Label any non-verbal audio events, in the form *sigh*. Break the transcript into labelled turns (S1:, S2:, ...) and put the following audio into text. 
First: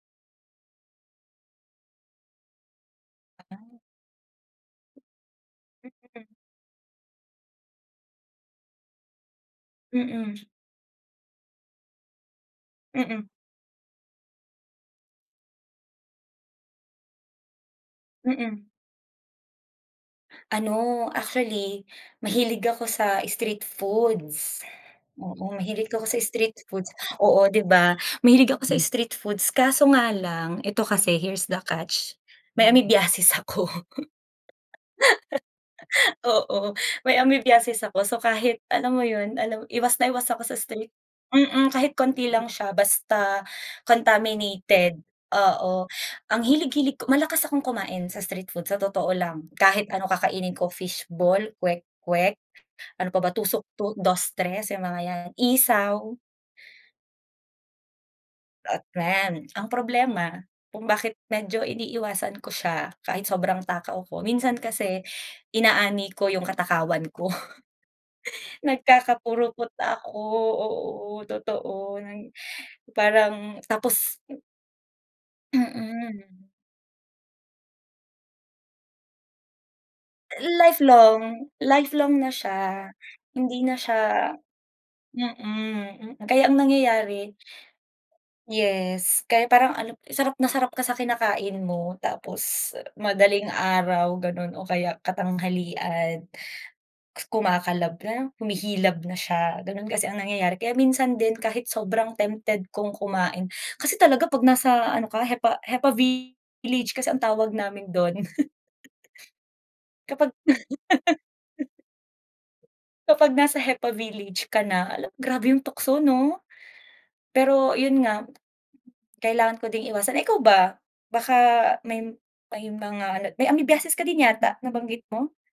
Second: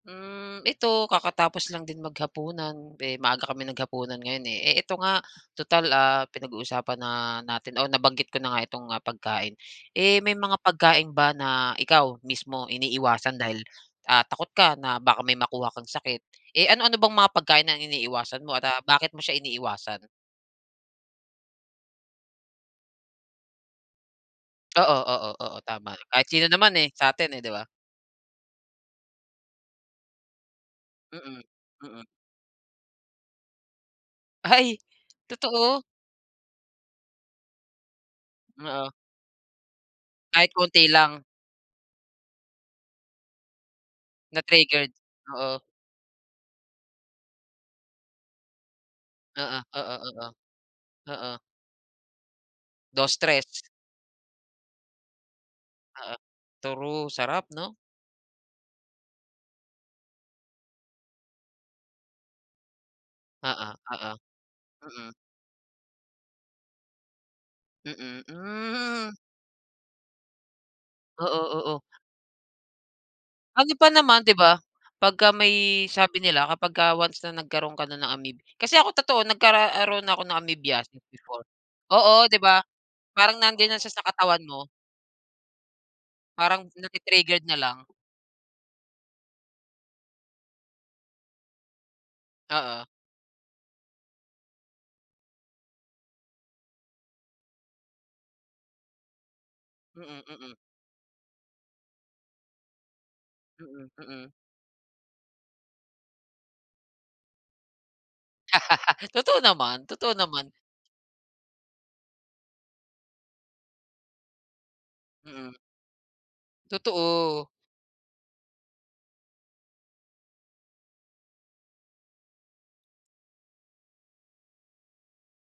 S1: Hmm. Ito, kakatapos lang din maghapunan. Eh, maaga kaming
S2: Ay.
S1: naghapunan ngayon, eh. Eh, eto nga, tutal, ah,
S2: *unintelligible*
S1: pinag-uusapan na natin o nabanggit ko na nga itong, ah, pagkain. Eh, may
S2: Mm.
S1: mga pagkain ba na ikaw mismo
S2: Mm.
S1: iniiwasan dahil, ah, takot ka na baka may makuha kang sakit? Eh, ano-ano bang mga pagkain ang iniiwasan mo
S2: Mm.
S1: at, ah, bakit mo siya iniiwasan?
S2: Ano actually, mahilig ako sa street foods.
S1: Oo, oo.
S2: Oo,
S1: oo,
S2: mahilig
S1: tama.
S2: ako sa
S1: Kahit sino
S2: street
S1: naman, eh,
S2: foods.
S1: sa'tin, eh,
S2: Oo,
S1: 'di
S2: 'di
S1: ba?
S2: ba, mahilig ako sa street foods kaso nga lang, ito kasi
S1: Mm.
S2: here's the
S1: mm.
S2: catch, may amoebiasis ako.
S1: Ay! totoo?
S2: *laughs* Oo. may amoebiasis ako. So, kahit
S1: Oo.
S2: alam mo yun, alam iwas na iwas ako
S1: Kahit
S2: sa
S1: konti
S2: street
S1: lang.
S2: mm, kahit konti lang siya, basta
S1: Na-triggered,
S2: contaminated,
S1: oo.
S2: oo. Ang hilig-hilig ko, malakas akong kumain sa street food sa totoo lang.
S1: Oo,
S2: Kahit
S1: oo,
S2: ano
S1: oo.
S2: kakainin ko,
S1: Oo.
S2: fishball, kwek kwek, ano
S1: Dos,
S2: pa ba,
S1: tres.
S2: tusok-tu dos, tres, yung mga 'yan,
S1: Oo,
S2: isaw.
S1: true. Sarap 'no.
S2: At friend, ang problema, kung bakit medyo iniiwasan ko siya, kahit sobrang
S1: Oo,
S2: takaw
S1: oo.
S2: ko, minsan kasi
S1: Mm.
S2: inaani ko yung katakawan ko,
S1: Mm,
S2: *chuckles*
S1: hmm.
S2: nagkakapurupot ako, oo,
S1: Oo, oo.
S2: totoo, ng parang
S1: Ano pa
S2: tapos
S1: naman, 'di ba? Pagka may sabi
S2: Mm.
S1: nila kapag ka once na nagkaro'n ka na ng amoeb kasi ako totoo nagkaroon ako ng amoebiasis before.
S2: Lifelong, lifelong
S1: Oo,
S2: na
S1: 'di ba?
S2: siya.
S1: Parang
S2: Hindi
S1: nandiyan
S2: na
S1: na siya sa
S2: siya
S1: katawan mo.
S2: mm, hmm. Kaya ang
S1: Parang
S2: nangyayari
S1: nati-triggered na lang.
S2: yes, kaya parang ano, sarap na sarap ka sa kinakain mo tapos
S1: Oo.
S2: madaling araw ganun o kaya katanghalian, kumakalab na, humihilab na siya, gano'n kasi ang
S1: Mm, mm.
S2: nangyayari. Kaya minsan din kahit sobrang tempted kong kumain,
S1: Mm,
S2: kasi talaga
S1: mm.
S2: 'pag nasa ano ka, hepa-hepa village kasi ang tawag namin do'n.
S1: *laughs* Totoo naman,
S2: *chuckles*
S1: totoo
S2: Kapag
S1: naman.
S2: *laughs* Kapag nasa hepa village ka na, ala, grabe
S1: Mm.
S2: yung tukso 'no.
S1: Totoo.
S2: Pero yun nga, kailangan ko ding iwasan. Ikaw ba, baka may may mga ano, may amoebiasis ka din yata nabanggit mo?